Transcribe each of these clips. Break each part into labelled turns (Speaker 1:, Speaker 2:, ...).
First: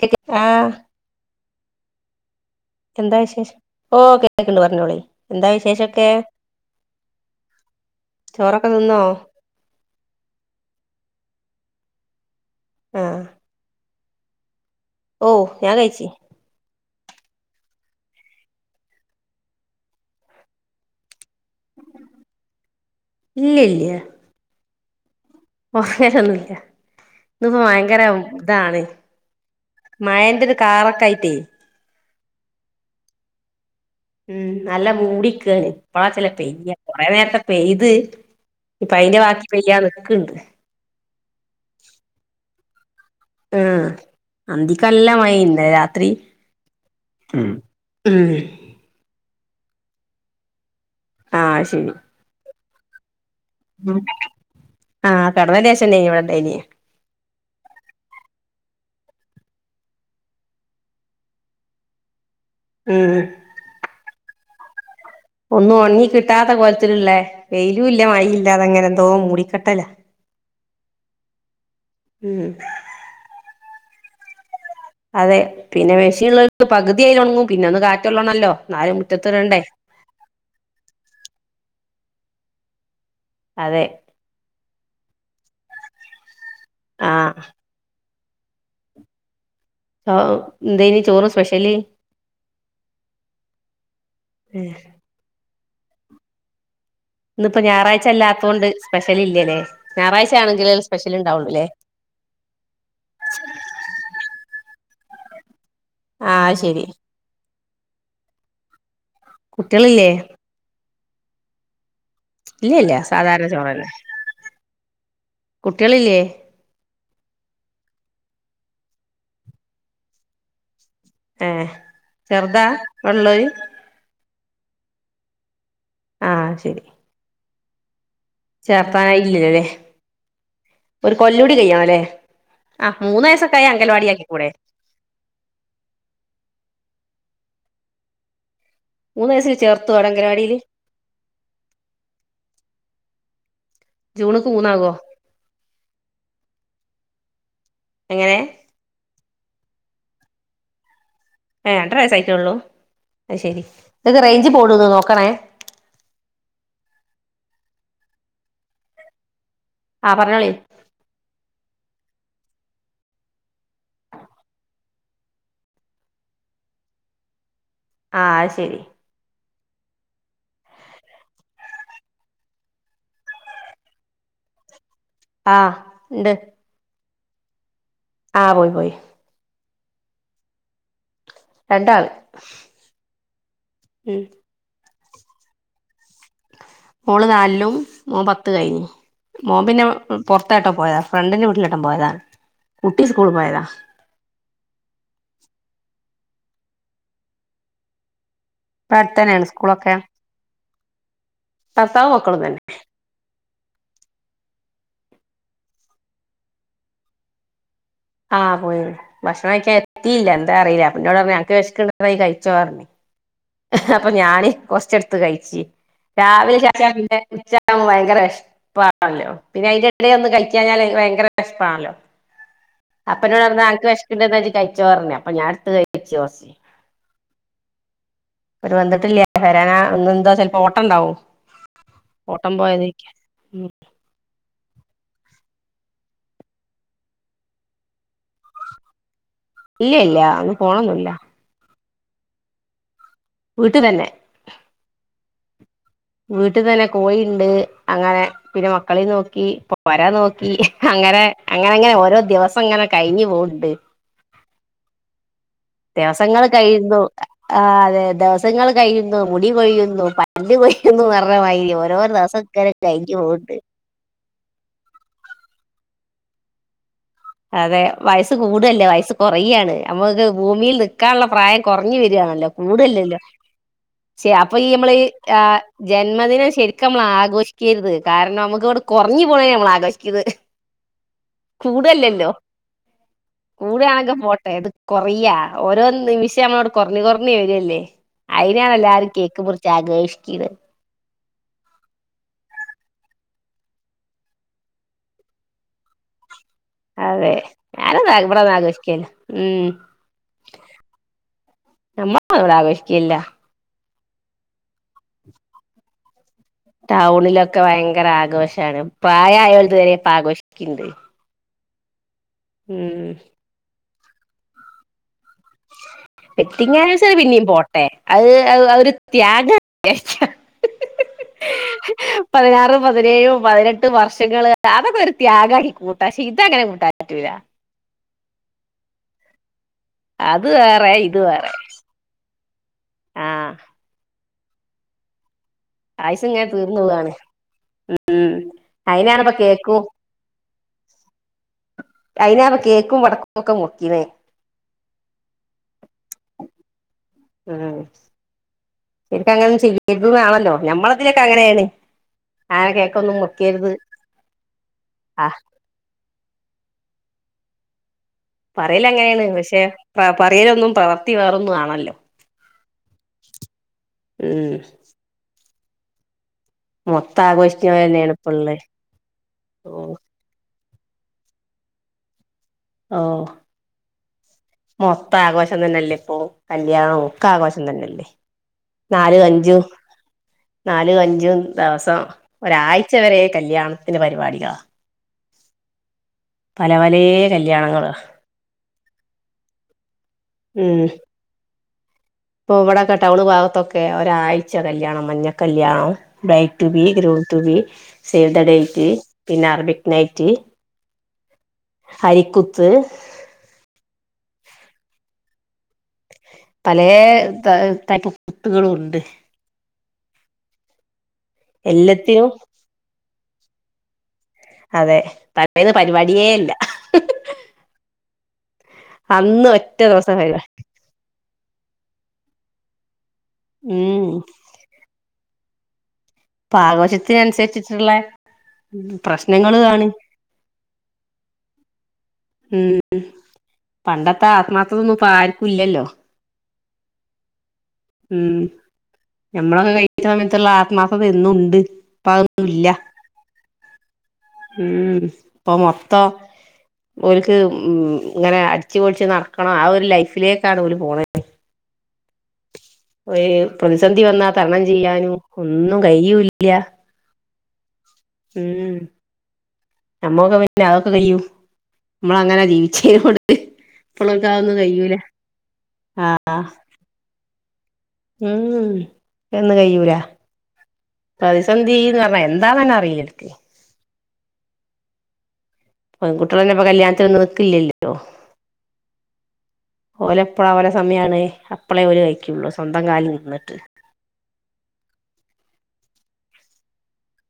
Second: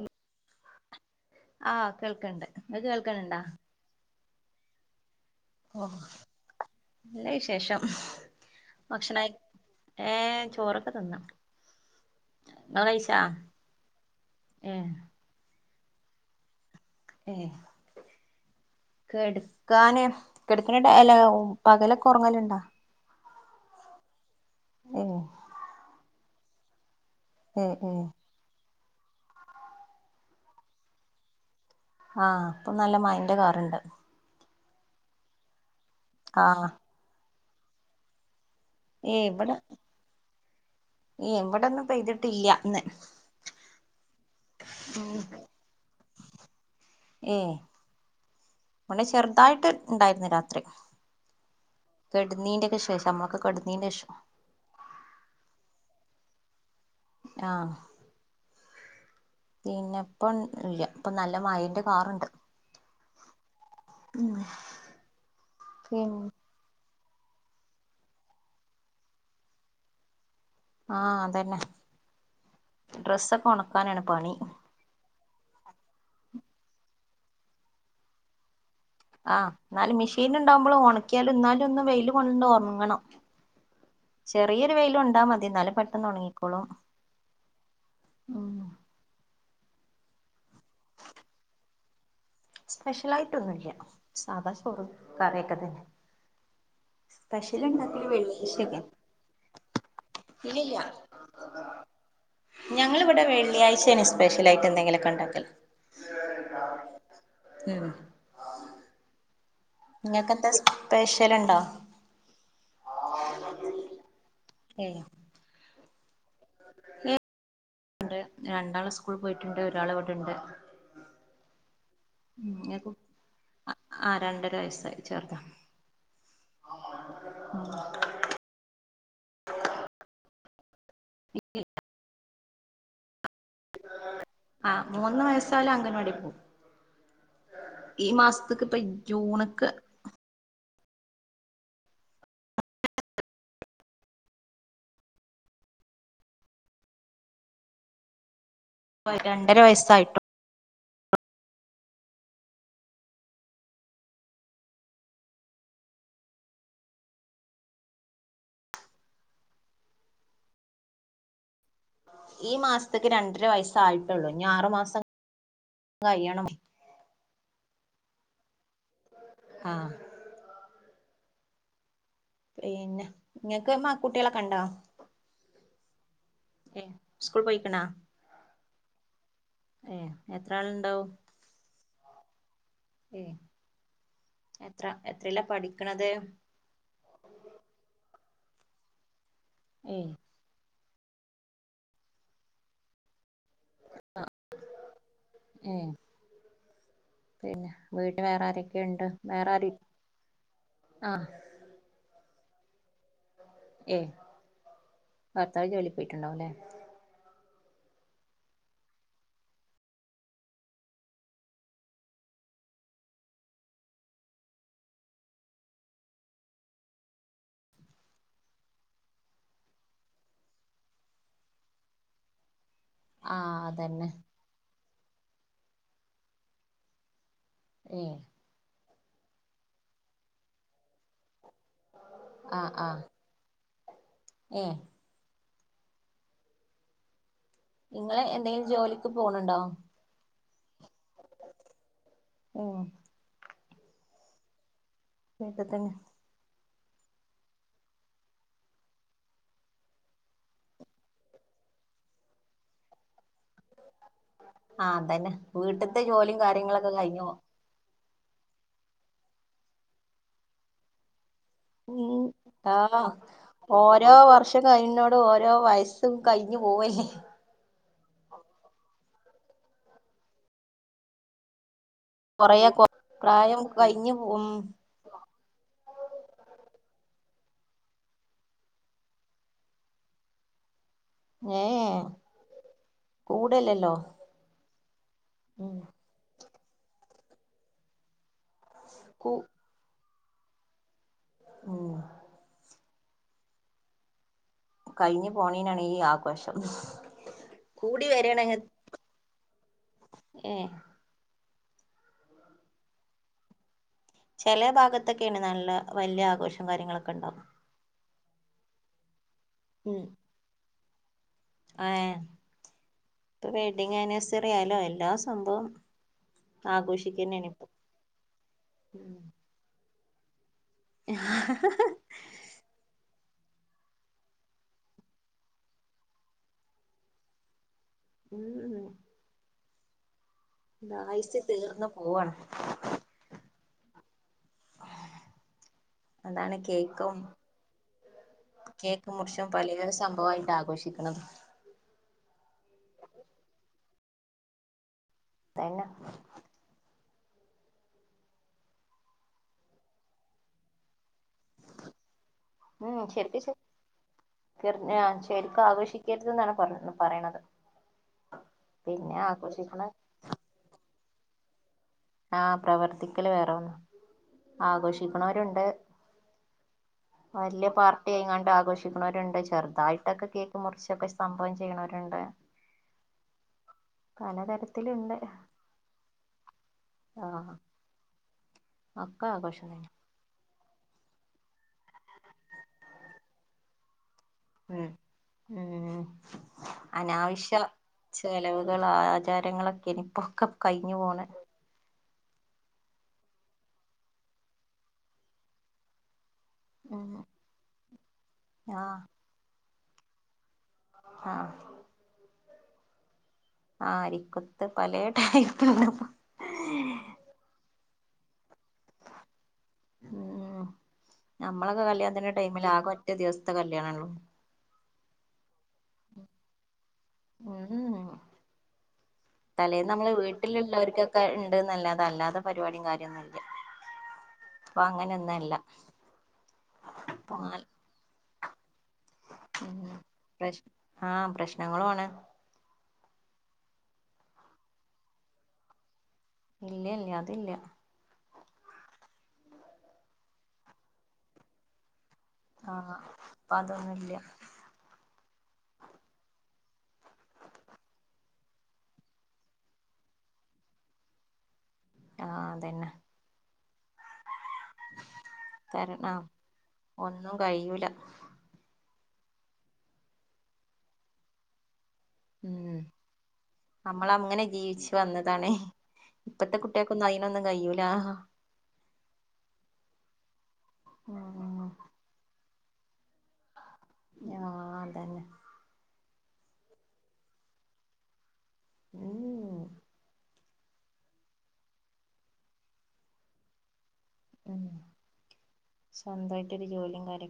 Speaker 1: Cake ആഹ്
Speaker 2: ആഹ് കേൾക്ക്‌ണ്ട്
Speaker 1: എന്താ വിശേഷം ഓ കേക്ക്ണ്ട് പറഞ്ഞോളി എന്താ
Speaker 2: ഓ
Speaker 1: വിശേഷൊക്കെ
Speaker 2: നല്ല വിശേഷം
Speaker 1: ചോറൊക്കെ തിന്നോ
Speaker 2: ഭക്ഷണം കഴി ഏഹ് ചോറൊക്കെ തിന്ന് നിങ്ങഴിച്ചാ
Speaker 1: ആഹ്
Speaker 2: ഏഹ്
Speaker 1: ഓഹ് ഞാൻ കഴിച്ചു
Speaker 2: ഏഹ് കെടക്കാന് കെടക്കണ പകലൊക്കെ ഉറങ്ങലുണ്ടാ
Speaker 1: ഇല്ല ഇല്ലേ
Speaker 2: ഉം
Speaker 1: പോയരൊന്നല്ല ഇന്ന്പ്പ
Speaker 2: ഏഹ്
Speaker 1: ഭയങ്കര
Speaker 2: ഏഹ്
Speaker 1: ഇതാണ് മയേന്റൊരു കാറൊക്കെ ആയിട്ടേ
Speaker 2: ആഹ് ഇപ്പൊ നല്ല മയേന്റെ കാറുണ്ട്
Speaker 1: ഉം നല്ല മൂടിക്കാണ് ഇപ്പളാ ചില
Speaker 2: ആഹ്
Speaker 1: പെയ്യ കൊറെ നേരത്തെ പെയ്ത് ഇപ്പൊ അയിന്റെ
Speaker 2: ഏഹ്
Speaker 1: ബാക്കി
Speaker 2: ഇവിടെ
Speaker 1: പെയ്യാൻ നിക്ക്‌ണ്ട്
Speaker 2: ഏഹ് ഇവിടൊന്നും പെയ്തിട്ടില്ല ഇന്ന്
Speaker 1: ഉം അന്തിക്കല്ല
Speaker 2: ഉം
Speaker 1: മഴന്നു ഇന്നലെ രാത്രി ഉം ഉം
Speaker 2: ഒന്ന് ചെറുതായിട്ട് ഇണ്ടായിരുന്നു രാത്രി.
Speaker 1: ആഹ് ശരി
Speaker 2: കെടുന്നീന്റെക്കെ ശേഷം നമ്മളൊക്കേ കേടാ
Speaker 1: ഉം ആഹ് കെടന്നേനേഷം ഇവിടെ ഇണ്ടേയിനു
Speaker 2: ആഹ് പിന്നെ ഇപ്പൊ ഇല്ല ഇപ്പൊ നല്ല മയേന്റെ കാറുണ്ട്
Speaker 1: ഉം ഉം
Speaker 2: ഉം.
Speaker 1: ഒന്നും ഉണങ്ങി കിട്ടാത്ത കൊലത്തിലള്ളേ വെയിലും ഇല്ല മഴയില്ലാതെ അങ്ങനെ എന്തോ മൂടിക്കെട്ടല.
Speaker 2: ആഹ് അതന്നെ
Speaker 1: ഉം
Speaker 2: ഡ്രസ്സൊക്കെ ഉണക്കാനാണ് പണി
Speaker 1: അതെ പിന്നെ മെഷീൻള്ള ഒരു പകുതി അയിൽ ഉണങ്ങും പിന്നെ ഒന്ന് കാറ്റൊള്ളണല്ലോ എന്നാലും.
Speaker 2: ആഹ്
Speaker 1: മുറ്റത്തിടണ്ടേ
Speaker 2: എന്നാലും മെഷീൻ ഉണ്ടാവുമ്പോള് ഉണക്കിയാലും എന്നാലും ഒന്നു വെയിൽ കൊണ്ട് ഉണങ്ങണം
Speaker 1: അതെ
Speaker 2: ചെറിയൊരു വെയില് കൊണ്ടാ മതി എന്നാലും പെട്ടെന്ന് ഉണങ്ങിക്കോളും.
Speaker 1: ആഹ്
Speaker 2: ഉം.
Speaker 1: ഓഹ് എന്തെയ്നി ചോറ് സ്പെഷ്യല്
Speaker 2: സ്പെഷ്യലായിട്ടൊന്നുല്ല്യ സാധാ ചോറും കറിയൊക്കെ തന്നെ
Speaker 1: ഇന്ന് ഇപ്പോ
Speaker 2: സ്പെഷ്യല്
Speaker 1: ഞായറാഴ്ച്ച
Speaker 2: ഇണ്ടാക്കല്
Speaker 1: അല്ലാത്തോണ്ട്
Speaker 2: വെള്ളിയാഴ്ചയൊക്കെ
Speaker 1: സ്പെഷ്യൽ ഇല്ലല്ലേ ഞായറാഴ്ച്ച ആണെങ്കിലെ
Speaker 2: ഇല്ലില്ല
Speaker 1: സ്പെഷ്യൽ ഉണ്ടാവുള്ളൂലേ
Speaker 2: ഞങ്ങളിവിടെ വെള്ളിയാഴ്ച്ചയാണ് സ്പെഷ്യലായിട്ട് എന്തെങ്കിലൊക്കെ ഇണ്ടാക്കൽ
Speaker 1: ആഹ് അത് ശരി
Speaker 2: ഉം
Speaker 1: കുട്ടികളില്ലേ
Speaker 2: നിങ്ങക്ക് എന്താ സ്പെഷ്യൽണ്ടോ
Speaker 1: ഇല്ല ഇല്ല സാധാരണ ചോറ്ന്നേ കുട്ടിളില്ല്യേ
Speaker 2: ഇ രണ്ടാള് സ്കൂൾ പോയിട്ടുണ്ട് ഒരാൾ ഇവിടെണ്ട്
Speaker 1: ഏഹ്
Speaker 2: ഉം
Speaker 1: ചെറുതാ
Speaker 2: കു
Speaker 1: ഉള്ളോര്
Speaker 2: ആഹ് രണ്ടര വയസ്സായി ചേർതാ
Speaker 1: ആഹ് ശരി
Speaker 2: ഉം [unintelligible]
Speaker 1: ചേർത്താന ഇല്ല്യലേ ഒരു കൊല്ലൂടി കഴ്യാണലേ ആഹ് മൂന്നു വയസകെ
Speaker 2: [unintelligible] ആഹ് മൂന്ന് വയസയാൽ അംഗൻവാടി പോവും ഈ മാസ്ത്ക്ക് ഇപ്പ
Speaker 1: മൂന്ന് വയസ്സിൽ
Speaker 2: ജൂണക്ക്
Speaker 1: ചേർതോ അടങ്കരാഡില് ജൂണ്ക്ക് മൂന്നാകോ എങ്ങനെ
Speaker 2: പ്പോ രണ്ടര വയസ്സായിട്ടോ
Speaker 1: ഏയ് രണ്ട്ര വയസ്സ് ആയിട്ടോള്ളൂ അയി ശരി ഇങ്ങക്ക് റൈഞ്ച് പോണ്ന്ന് നോക്കണേ ആഹ് പർഞ്ഞോളി
Speaker 2: ഈ മാസ്ത്ക്ക് രണ്ടര വയസ്സായിട്ടൊ ള്ളൂ ഇനി ആറു മാസം കഴിയണം
Speaker 1: ആഹ്ശരി
Speaker 2: ആഹ് പിന്നെ ഇങ്ങക്ക് മ കുട്ട്യോളെകണ്ടോ
Speaker 1: ആഹ്ണ്ട്
Speaker 2: ഏഹ് സ്കൂൾ പോയിക്ണാ
Speaker 1: ആഹ് പോയി പോയി
Speaker 2: ഏഹ് എത്ര ആൾണ്ടാവും
Speaker 1: രണ്ടാള് ഉം
Speaker 2: എത്ര എത്രീല പഠിക്കണത്
Speaker 1: മോള് നാലും മോൻ പത്ത് കഴിഞ്ഞു മോൻ പിന്നെ
Speaker 2: ഏ
Speaker 1: പൊറത്താട്ട പോയ ഫ്രണ്ടിന്റെ വീട്ടിലായിട്ട പോയതാ കുട്ടി സ്കൂൾ പോയതാ
Speaker 2: ആഹ് ഏഹ് പിന്നെ വീട്ട് വേറെ ആരക്കെ
Speaker 1: ഇവിടെ
Speaker 2: കെണ്ട്
Speaker 1: അടുത്ത് തന്നെയാണ്
Speaker 2: വേറെആര് ആഹ്
Speaker 1: ഭർത്താവു മക്കളും തന്നെ
Speaker 2: ഏഹ് ഭർത്താവ് ജോലിക് പോയിട്ടുണ്ടാവുലേ
Speaker 1: ആഹ് പോയി ഭക്ഷണം കഴിക്കാൻഎത്തീല എന്താ അറീല അപ്പന്നോടർഞ്ഞ് അന്ക് വെഷക്ണ്ടങ്കി പോയി കഴിച്ചോ പറഞ്ഞി [unintelligible] അപ്പൊ ഞാന് കൊറച്ചട് ത്ത് കഴിച്ചി രാവിലെ ച്ചൻ ഉച്ചവുബോ ഭയങ്കര വെഷ്പ്പ് പ്പല്ലോ പിന്നെ അയിന്റെ യെടെലൊന്ന്‌ കഴികാഞ്ഞാല് വയങ്കര വെഷ്പാ ണല്ലോ അപ്പനോട്
Speaker 2: ആഹ്
Speaker 1: പർണ്
Speaker 2: അതന്നെ
Speaker 1: വെശക്കണ്ടന്ന് കഴിച്ചോ പറഞ്ഞി അപ്പൊ ഞാൻ ടുത്ത് കഴിച്ചു കൊർച്
Speaker 2: ഏഹ്
Speaker 1: അവര് വന്നിട്ടില്ല്യ വരാന ഇന്ന് എന്തോ ചെൽപ്പോ ഓട്ടംണ്ടാവും ഓട്ടം പോയതേക്ക ഉം
Speaker 2: ഏയേ ഇങ്ങളേ ന്തെങ്കിലും ജോലിക്ക് പോണു ണ്ടോ
Speaker 1: ഇല്ല്യല്ല ഒന്ന് പോണന്നുല്ല
Speaker 2: ഓ
Speaker 1: വീട്ടിൽ തന്നെ
Speaker 2: വീട്ട് തന്നെ.
Speaker 1: വീട്ട്തന്നെ കോഴിണ്ട് അങ്ങനെ പിന്നെ മക്കളീം നോക്കി പൊര നോക്കി അങ്ങനെ അങ്ങനെങ്ങനെ ഓരോ ദിവസംങ്ങനെ കഴിഞ്ഞു പോവ്ണ്ട്
Speaker 2: ആഹ് അതന്നെ വീട്ട്ത്തെ ജോലിം കാര്യങ്ങളൊക്കെ കഴിഞ്ഞു പോ
Speaker 1: ആഹ് അതെ ദെവസങ്ങൾ കയ്യുന്നു മുടി കൊയ്യുന്നു പല്ല് കൊയ്യുന്നു പർഞ്ഞമാരി ഓരോ
Speaker 2: ഉം
Speaker 1: ദെവസങ്ങനെ
Speaker 2: ആഹ്
Speaker 1: കയിഞ് പോക്ണ്ട്
Speaker 2: ഓരോ വർഷം കയിന്നോടും ഓരോ വയസ്സും കഴിഞ്ഞു പോവല്ലേ
Speaker 1: അതെ വയസ്സ് കൂടല്ല വയസ്സ് കൊറയ്യാണ് നമ്മളൊക്കെ ഭൂമിയിൽ നി നിക്കാള്ള പ്രായം കൊർഞ് വരാണല്ലോ
Speaker 2: കൊറയ കൊ
Speaker 1: കൂടല്ലല്ലോ
Speaker 2: പ്രായം കഴിഞ്ഞു
Speaker 1: ശെ
Speaker 2: പോവും
Speaker 1: അപ്പൊ ഈ നമ്മൾ ആ ജന്മദിനം ശരിക്കമ്മൾ ആഘോഷിക്കരുത് കാരണം നമ്മുക്ക്വ്ടെ കൊർഞ്ഞു പോണെ നമ്മൾ ആഘോഷിച്ചത്
Speaker 2: ഞേ ഏ
Speaker 1: കൂടാണെങ്കി പോട്ടെ ഇത് കൊറയാ
Speaker 2: ഉം
Speaker 1: ഓരോ നിമിഷം നമ്മളോണ്ട് കൊറഞ് കൊർഞ് വരല്ലേ അയിനാണ് എല്ലാരും
Speaker 2: കൂ
Speaker 1: കേക്ക് മുർച്ച് ആഘോഷിക്ക്ണ്
Speaker 2: ഉം കയ്ഞ് പോണേനാണ് ഈ ആ ഘോഷം
Speaker 1: അതെ
Speaker 2: കൂടി
Speaker 1: ഞാനത്
Speaker 2: വരാണെങ്ക
Speaker 1: ഇവിടൊന്നും ആഘോഷിക്കേല്ല ഉം
Speaker 2: ഏ
Speaker 1: ഞമ്മക്ക് ഇവ്ടെ ആവശിക്കയില്ല
Speaker 2: ചേലെ ഭാഗത്തൊക്കേണ് നല്ല വല്യ ആഘോഷം കാര്യങ്ങളൊക്കെ ഉണ്ടാവും
Speaker 1: ടൗണിലൊക്കെ വയങ്കര ആഘോഷാണ് പ്രായായോൽത് വരെ ഇപ്പ ആഘോഷിക്ക്ണ്ട്
Speaker 2: അയെ
Speaker 1: ഉം
Speaker 2: ഇപ്പ വെഡ്ഡിങ് ആനിവേഴ്സറി ആയാലും എല്ലാ സംഭവം
Speaker 1: വെഡ്ഡിംങ് ആനിവേഴ്സറി പിന്നിം
Speaker 2: ആഘോഷിക്കന്നെയാണ് ഇപ്പൊ
Speaker 1: പോട്ടെ അഹ് അഹ് ഒരു ത്യാഗം വിചാര്ച്ച
Speaker 2: ഹ ഹ ഹ
Speaker 1: പതിനാറും പതിനേയും പതിനെട്ടും വർഷങ്ങള് അതൊക്കൊരു ത്യാഗായി കൂട്ട പക്ഷെ ഇതങ്ങനെ കൂട്ടാ പറ്റൂല്ല
Speaker 2: ഉം ഉം
Speaker 1: അത് വേ
Speaker 2: ദാഹിച്ച് തീർന്ന് പോവാണ്
Speaker 1: ആഹ് ആയുസ് ഇങ്ങനെ
Speaker 2: അതാണ്
Speaker 1: തീർന്നു പോവാണ്
Speaker 2: കേക്കും
Speaker 1: ഉം
Speaker 2: കേക്ക്
Speaker 1: അയിനാണിപ്പ
Speaker 2: മുർച്ചും
Speaker 1: കേക്കും
Speaker 2: പലേ സംഭവായിട്ട് ആഘോഷിക്ക്ണത്
Speaker 1: അയിനാണ് കേക്കും വടക്കൊക്കെ മുർക്കിണേ
Speaker 2: ത്താ പിന്നെ
Speaker 1: ഉം ശെര്ക്കങ്ങനൊന്നും ചെയ്യരുത് ന്നാണല്ലോ ഞമ്മള് ചിലൊക്കെ അങ്ങനെണ് അങ്ങനെ കേക്കൊന്നും മുർക്കരുത്
Speaker 2: കിർഞ്ഞ ശരിക്കും ആഘോഷിക്കരുതെന്നാണ് പർഞ പറിണത്
Speaker 1: പറയലങ്ങനെണ് പക്ഷെ പ പറയലൊന്നും പ്രവർത്തി വേറൊന്നും ആണല്ലോ
Speaker 2: ആഹ് പ്രവർത്തിക്കല് വേറൊന്ന
Speaker 1: ഉം
Speaker 2: ആഘോഷിക്ക്ണോരുണ്ട്
Speaker 1: മൊത്തം
Speaker 2: വല്യ
Speaker 1: ആഘോഷിക്കുന്നത് തന്നെയാണ് ഇപ്പ
Speaker 2: പാർട്ടിയായിക്കാണ്ട്
Speaker 1: ഉള്ളെ
Speaker 2: ആഘോഷിക്ക്ണോര്ണ്ട്
Speaker 1: ഓഹ്
Speaker 2: ചെറുതായിട്ടൊക്കെ കേക്ക് ക്ക് മുർച്ചൊക്കെ സംഭവം ചെയ്യ്ണോരുണ്ട്
Speaker 1: ആഹ്
Speaker 2: പലതരത്തിലുണ്ട്
Speaker 1: മൊത്താഘോഷ ഷം തന്നല്ലേപ്പോ കല്യാണം
Speaker 2: ആഹ്
Speaker 1: ഒക്കാഘോശം തന്നെല്ലേ നാല്
Speaker 2: ഒക്കെ
Speaker 1: അഞ്ചു
Speaker 2: ആഘോഷം തന്നെ
Speaker 1: നാല് അഞ്ചും ദെവസം ഒരാഴ്ച വരെ കല്യാണത്തിന്റെ പരിപാടികളാ
Speaker 2: ഉം ഉം
Speaker 1: പല പലേ കല്യാണങ്ങളൊ
Speaker 2: ചെലവുകള് ആചാരങ്ങളൊക്കെനിയിപ്പോക്കെ
Speaker 1: ഉം
Speaker 2: കഴിഞ് പോണ്
Speaker 1: ഇപ്പൊ ഇവടെക്കെ ടൗൺ ഭാഗത്തൊക്കെ ഒരാഴ്ച കല്യാണം മഞ്ഞ കല്യാണം ബ്രായ് റ്റു ബി
Speaker 2: ഉം
Speaker 1: groom to be save the date
Speaker 2: ആഹ്
Speaker 1: പിന്നെ അറബിക്ക് നൈറ്റ്
Speaker 2: ആഹ്
Speaker 1: ഹരിക്കുത്ത്
Speaker 2: ആ അരിക്കുത്ത് പലേ ടൈപ്
Speaker 1: പല ടൈപ്പ്് കുട്ടികളും ഉണ്ട്
Speaker 2: ഉം നമ്മളൊക്കെ
Speaker 1: എല്ലത്തിനും
Speaker 2: കല്യാണംത്തിന്റെ ടൈമിൽകും വ ദിവസസ്ഥ കല്യാണ ഉല്ലോ
Speaker 1: അതെ പലന്ന് പരിപാടിയേ ഇല്ല
Speaker 2: ഉ
Speaker 1: അന്ന്
Speaker 2: തലേ
Speaker 1: ഒറ്റ
Speaker 2: നമ്മള്
Speaker 1: ദിവസം പരിപാടി
Speaker 2: വീട്ടിലുള്ളവർക്കൊക്കെ ഒക്കെ ഉണ്ട്ന്നല്ലാതെ അല്ലാത്ത പരിപാടും കാര്യന്നല്ല
Speaker 1: ഉം
Speaker 2: ഇപ്പൊ അങ്ങനൊന്നല്ല
Speaker 1: ആഘോഷത്തിന അനുസരിച്ചിട്ടുള്ള
Speaker 2: ഉം പ്രശ് ആഹ് പ്രശ്നങ്ങള ആണ്
Speaker 1: ഉം പണ്ടത്തെ ആത്മാർത്ഥതൊന്നും ഇപ്പ ആർക്കും ഇല്ലല്ലോ
Speaker 2: ഇല്ല ഇല്ല അതി ഇല്ല
Speaker 1: ഉം ഞമ്മളൊക്കെ കഴിക്ക സമയത്തുള്ള ആത്മാർത്ഥത എന്നും ഉണ്ട് ഇപ്പ അതൊന്നും ഇല്ല
Speaker 2: ആഹ് ഇപ്പൊ അതൊന്നുംല്ല
Speaker 1: ഉം ഇപ്പം മൊത്തം ഓല്ക് ഉം ഇങ്ങനെ അടിച്ചു പൊടിച്ച് നടക്കണം ആ ഒരു ലൈഫിലേക്കാണ് അവര് പോണ
Speaker 2: ആഹ് അതന്നെ
Speaker 1: പ്രതിസന്ധി വന്നാ തരണം ചെയ്യാനും ഒന്നും
Speaker 2: കാരണം
Speaker 1: കഴ്ല്ല
Speaker 2: ഒന്നും കയൂല
Speaker 1: ഉം നമ്മൊക്കെ പിന്ന അതൊക്കെ കഴിയൂ നമ്മള അങ്ങനെ ജീവിച്ചേതിനോണ്ട്
Speaker 2: നമ്മൾ അങ്ങനെ ജീവിച്ചു വന്നതാണ് ഇപ്പത്തെ കുട്ടിക്ക ഒന്നും അതിനൊന്നും കഴിയൂല്ല
Speaker 1: ഉം ഉം അയ് നൊന്നും കയൂല [unintelligible]
Speaker 2: ഉം
Speaker 1: ചെയ്യന്ന് പറഞ്ഞാ എന്താ തന്നെ അറിയൂല ഓല്ക്
Speaker 2: ആഹ് അതന്നെ
Speaker 1: പെൺകുട്ടികൾ അയ്ൻ കല്യാണത്തിും നിൽക്കില്ലല്ലോ പ്പോ
Speaker 2: ഉം ഉം
Speaker 1: ഓലെ എപ്പളാ ഓലെ സമയാണ് അപ്പളേ ഓലെ കഴിക്കുള്ളൂ സ്വന്തം കാലിൽ നിന്നിട്ട്
Speaker 2: ഉം സ്വന്തയിട്ടൊരു ജോലിയും കാര്യ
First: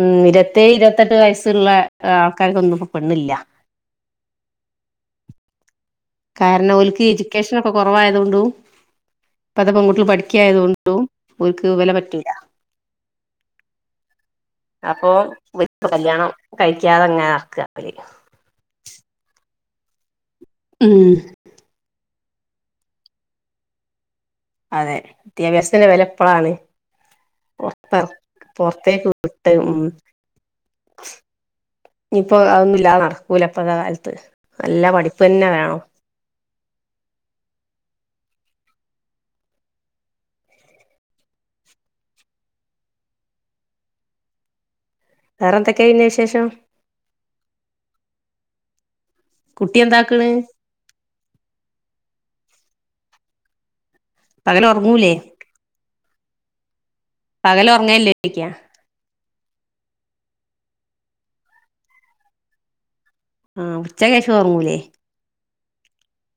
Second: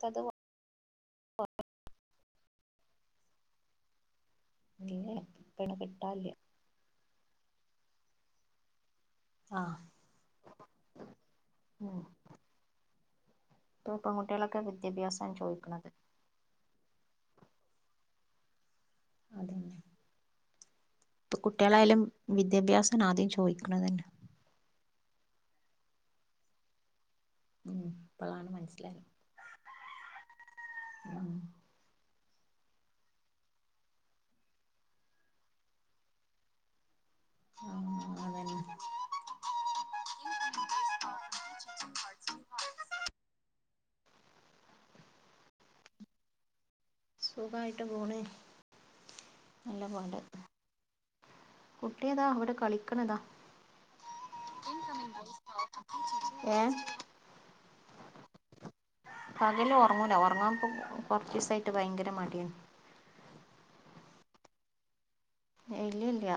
Speaker 1: ഉം ഇരുപത്തെഴി ഇരുപത്തെട്ട് വയസ്സുള്ള ആൾക്കാർക്കൊന്നും ഇപ്പോ പെണ്ണില്ല
Speaker 2: ഇല്ല ഇപ്പയ്ൻ കിട്ടാൻ ല്ലാ
Speaker 1: കാരണം ഒൽക്ക് എഡ്യൂക്കേഷൻ ഒക്കെ കുറവായതുകൊണ്ട് പതെ
Speaker 2: ആഹ്
Speaker 1: പെൺകൂട്ട്യാൾ പഠിക്കയതു കൊണ്ടും ഓല്ക്ക് ഇവരെ
Speaker 2: ഉം
Speaker 1: പറ്റൂല്ല
Speaker 2: ഇപ്പൊ പെൺകുട്ടികളൊക്കെ
Speaker 1: അപ്പൊ
Speaker 2: വിദ്യാഭ്യാസാണ്
Speaker 1: വർക്ക്
Speaker 2: ചോദിക്കണത്
Speaker 1: കല്യാണം കഴിക്കാതെ ഇങ്ങനെ നടക അവര്
Speaker 2: അതന്നെ
Speaker 1: ഉം
Speaker 2: ഇപ്പ കുട്ട്യാളായാലും വിദ്യാഭ്യാസം ആദ്യം ചോദിക്കണ തന്നെ
Speaker 1: അതെ വിദ്യാഭ്യാസത്തിന്റെ വില ഇപ്പഴാണ്
Speaker 2: ഉം
Speaker 1: പുറത്തെ
Speaker 2: ഇപ്പളാണ്
Speaker 1: പുറത്തേക്ക്
Speaker 2: മനസ്സിലായത്
Speaker 1: വിട്ട് ഉം
Speaker 2: ആഹ്
Speaker 1: ഇനിയിപ്പോ അതൊന്നുല്ലാതെ നടക്കൂല ഇപ്പഴത്തെ കാലത്ത് നല്ല പഠിപ്പ് തന്നെ വേണോ
Speaker 2: ആഹ് അതന്നെ
Speaker 1: വേറെ എന്തൊക്കെയ പിന്നെ വിശേഷം
Speaker 2: സുഖയിട്ട് പോണ
Speaker 1: കുട്ടി
Speaker 2: നല്ല പാട്
Speaker 1: എന്താക്ക്ണ്
Speaker 2: കുട്ടിയതാ ഇവിടെ കളിക്കണതാ
Speaker 1: പകല് ഉറങ്ങൂലേ
Speaker 2: ഏഹ്
Speaker 1: പകൽ ഉറങ്ങല്ലെ ചോയ്ക്ക
Speaker 2: പകല് ഉറങ്ങൂല ഒറങ്ങാൻപ്പ കുറച്ച് ദിവസായിട്ട് ഭയങ്കര മടിയ
Speaker 1: ഉം ഉച്ചകേഷം ഉറങ്ങൂലേ
Speaker 2: ഇല്ലല്ല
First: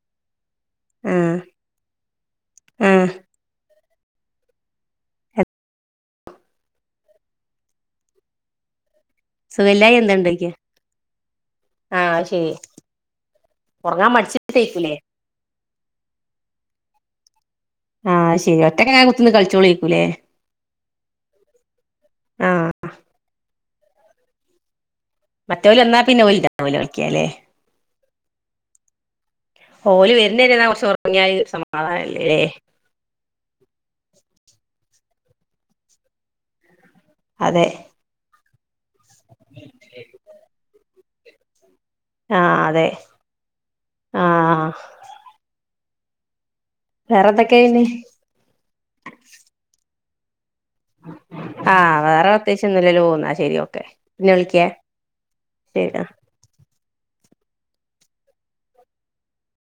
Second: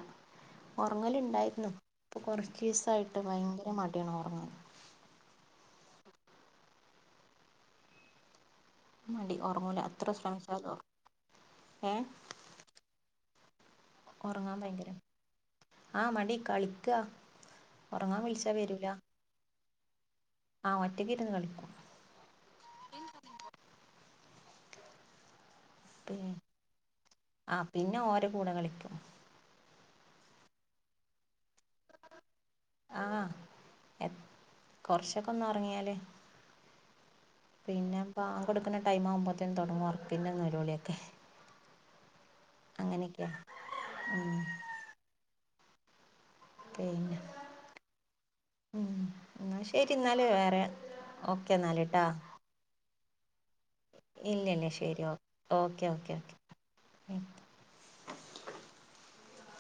Speaker 2: ഉറങ്ങല
Speaker 1: ആ
Speaker 2: ഇണ്ടായിരുന്നു ഇപ്പൊ കുറച്ച്
Speaker 1: ആ
Speaker 2: സായിട്ട് ഭയങ്കര [unintelligible] മടി ഒറങ്ങൂല
Speaker 1: സുഖല്ലായി
Speaker 2: എത്ര
Speaker 1: എന്താ ഉണ്ടോയ്ക്കാ
Speaker 2: ശ്രമിച്ചാലും
Speaker 1: ആ
Speaker 2: ഏഹ്
Speaker 1: അത് ശരി ഉറങ്ങാൻ
Speaker 2: ഒറങ്ങാൻ
Speaker 1: മടിച്ചിട്ടേക്കൂലേ
Speaker 2: ഭയങ്കരം ആഹ് മടി കളിക്ക
Speaker 1: ആഹ് ശരി ഒറ്റക്ക ങ്ങനെ കുത്ത്ർന്ന് കളിച്ചോളെക്കൂല്ലേ
Speaker 2: ആഹ് ഒറ്റക്ക് ഇരുന്ന് കളിക്കും
Speaker 1: ആഹ്
Speaker 2: [unintelligible]
Speaker 1: മറ്റേ ല എന്നാ
Speaker 2: പിന്നെ
Speaker 1: പിന്നെല കളിക്കിയാലേ
Speaker 2: ആഹ് പിന്നെ ഓരെ കൂടെ കളിക്കും
Speaker 1: ഓല് വരുന്ന വരെ എന്നാ കുറച്ച് ഉറങ്ങിയാൽ സമാധാനംല്ലേ
Speaker 2: ആഹ് എ കൊറച്ചൊക്കെ ഒന്നും ഒറങ്ങിയല്
Speaker 1: അതെ
Speaker 2: പിന്നെ ബാ കൊടുക്കുന്ന ടൈം ആവുമ്പോത്തേനും തുടങ്ങും വർക്കിന്റെ നില്ല വിളിയൊക്കെ
Speaker 1: ആഹ് അതെ
Speaker 2: അങ്ങനെയൊക്കായ ഉം
Speaker 1: ആഹ്
Speaker 2: പിന്നെ
Speaker 1: വേറെന്തൊക്കെയാ പിന്നെ
Speaker 2: ഉം എന്ന ശരി എന്നല് വേറെ ഓക്കെ എന്നാല്
Speaker 1: ആഹ് വേറെ പ്രത്യകിച്ച് ഒന്നുമില്ലല്ലോ എന്നാ ശരി ഓക്ക
Speaker 2: ഇല്ല ഇല്ല ശരി ഓക്കേ
Speaker 1: ശരി ആഹ്
Speaker 2: ഓക്കേ ഓ